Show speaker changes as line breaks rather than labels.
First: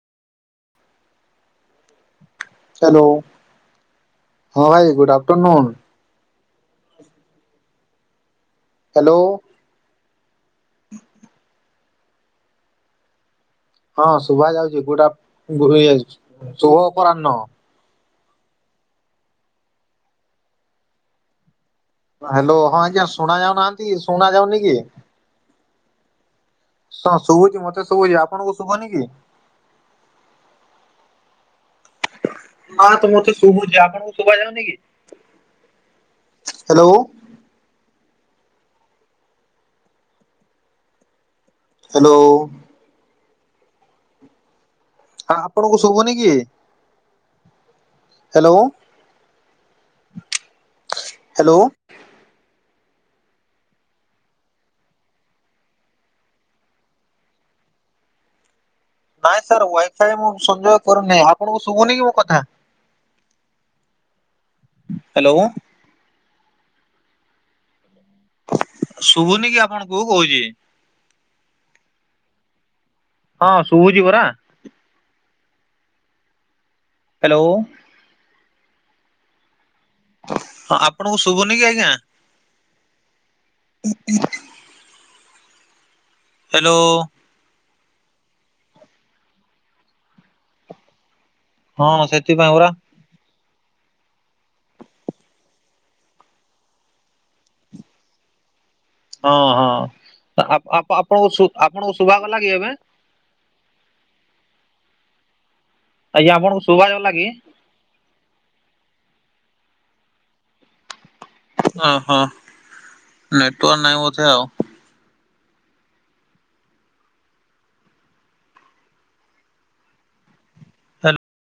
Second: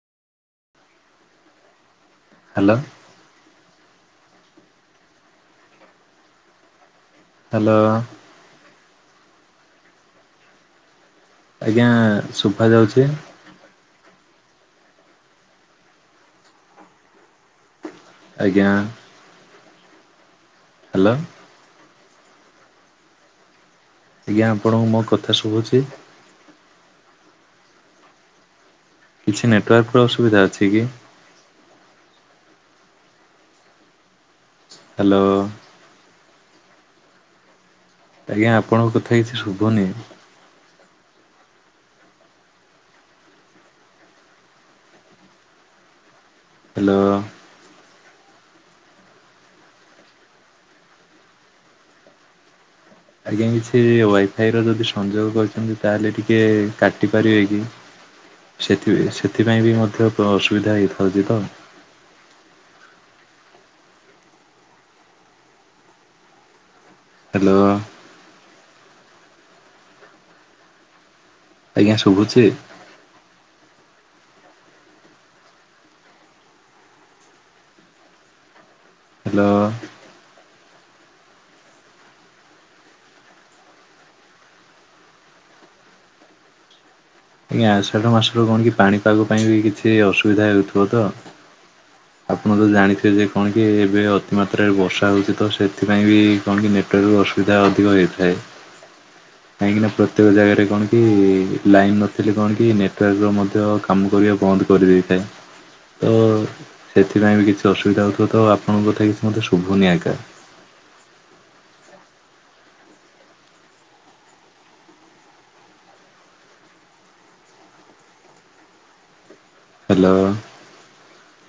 Hello.
Hello ହଁ ଭାଇ good afternoon.
Hello.
Hello.
ଆଜ୍ଞା ଶୁଭା ଯାଉଛି।
ହଁ ଶୁଭ ଯାଉଛି [inaudible] ଇ ଶୁଭ ଅପରାହ୍ନ।
ଆଜ୍ଞା ହ୍ୟାଲୋ।
ହ୍ୟାଲୋ ହଁ ଆଜ୍ଞା ଶୁଣା ଯାଉନାହାନ୍ତି। ଶୁଣା
ଆଜ୍ଞା
ଯାଉନି କି?
ଆପଣଙ୍କୁ ମୋ କଥା ଶୁଭୁଛି।
ହଁ ଶୁଭୁଛି ମତେ ଶୁଛି ଆପଣଙ୍କୁ ଶୁଭନି କି?
କିଛି ନେଟୱାର୍କର ଅସୁବିଧା ଅଛି କି?
ହଁତ ମତେ ଶୁଭୁଛି ଆପଣଙ୍କୁ ଶୁଭ ଯାଉନି କି
ହ୍ୟାଲୋ
ହ୍ୟାଲୋ।
ଆଜ୍ଞା ଆପଣଙ୍କ କଥା କିଛି ଶୁଭୁନି
ହ୍ୟାଲୋ। ହଁ ଆପଣଙ୍କୁ ଶୁଭୁନି କି?
ହ୍ୟାଲୋ।
Hello hello.
ଆଜ୍ଞା କିଛି ୱାଇଫାଇ ର ଯଦି ସଂଯୋଗ କରିଛନ୍ତି ତାହେଲେ ଟିକେ କାଟି ପାରିବେ କି? ସେଥି
ନାଇଁ ସାର୍
ସେଥିପାଇଁ ବି ମଧ୍ୟ
ୱାଇଫାଇ ମୁଁ ସଂଯୋଗ
ଅସୁବିଧା
କରୁନି
ହେଇଥାଉଛି ତ।
ଆପଣଙ୍କୁ ଶୁଭୁନି କି ମୋ କଥା ହ୍ୟାଲୋ।
ହ୍ୟାଲୋ।
ଶୁଭୁନି କି ଆପଣଙ୍କୁ କହୁଛି।
ଆଜ୍ଞା ଶୁଭୁଛି।
ହଁ ଶୁଭୁଯି ପରା। ହ୍ୟାଲୋ।
ହ୍ୟାଲୋ।
ହଁ ଆପଣଙ୍କୁ ଶୁଭୁନି କି ଆଜ୍ଞା। ହ୍ୟାଲୋ।
ଆଜ୍ଞା ଆଷାଢ ମାସରୁ କଣ କି ପାଣିପାଗ ପାଇଁ ବି କିଛି ଅସୁବିଧା ହେଉଥିବ ତ।
ହଁ ସେଥିପାଇଁ
ଆପଣ ତ
ପରା
ଜାଣିଥ ସେ ଯେ କଣ କି ଏବେ ଅତିମାତ୍ରାରେ ବର୍ଷା ହେଉଛି ତ ସେଥିପାଇଁ ବି କଣ କି ନେଟୱାର୍କରୁ ଅସୁବିଧା ଅଧିକ ହୋଇଥାଏ।
ହଁ ହଁ।
କାହିଁକି ନା ପ୍ରତ୍ୟେକ
ଆ
ଜାଗାରେ
ଆପ
କଣ କି
ଆପଣଙ୍କୁ ଶୁ ଆପଣଙ୍କୁ
ଲାଇନ ନଥାଏ।
ଶୁଭାଗଲା
କଣ କି
ଏବେ
ନେଟୱର୍କର ର ମଧ୍ୟ କାମ କରିବା ବନ୍ଦ କରିଦେଇଥାଏ। ତ
ଆଜ୍ଞା ଆପଣଙ୍କୁ ଶୁଭାଗଲା କି?
ସେଥିପାଇଁ ବି କିଛି ଅସୁବିଧା ହଉଥିବ ତ ଆପଣଙ୍କ କଥା କିଛି ମତେ ଶୁଭୁନି ଆଜ୍ଞା।
ଓଃ ହୋ ନେଟୱାର୍କ ନାଇଁ ବୋଧେ ଆଉ।
ହ୍ୟାଲୋ।
ହ୍ୟାଲୋ।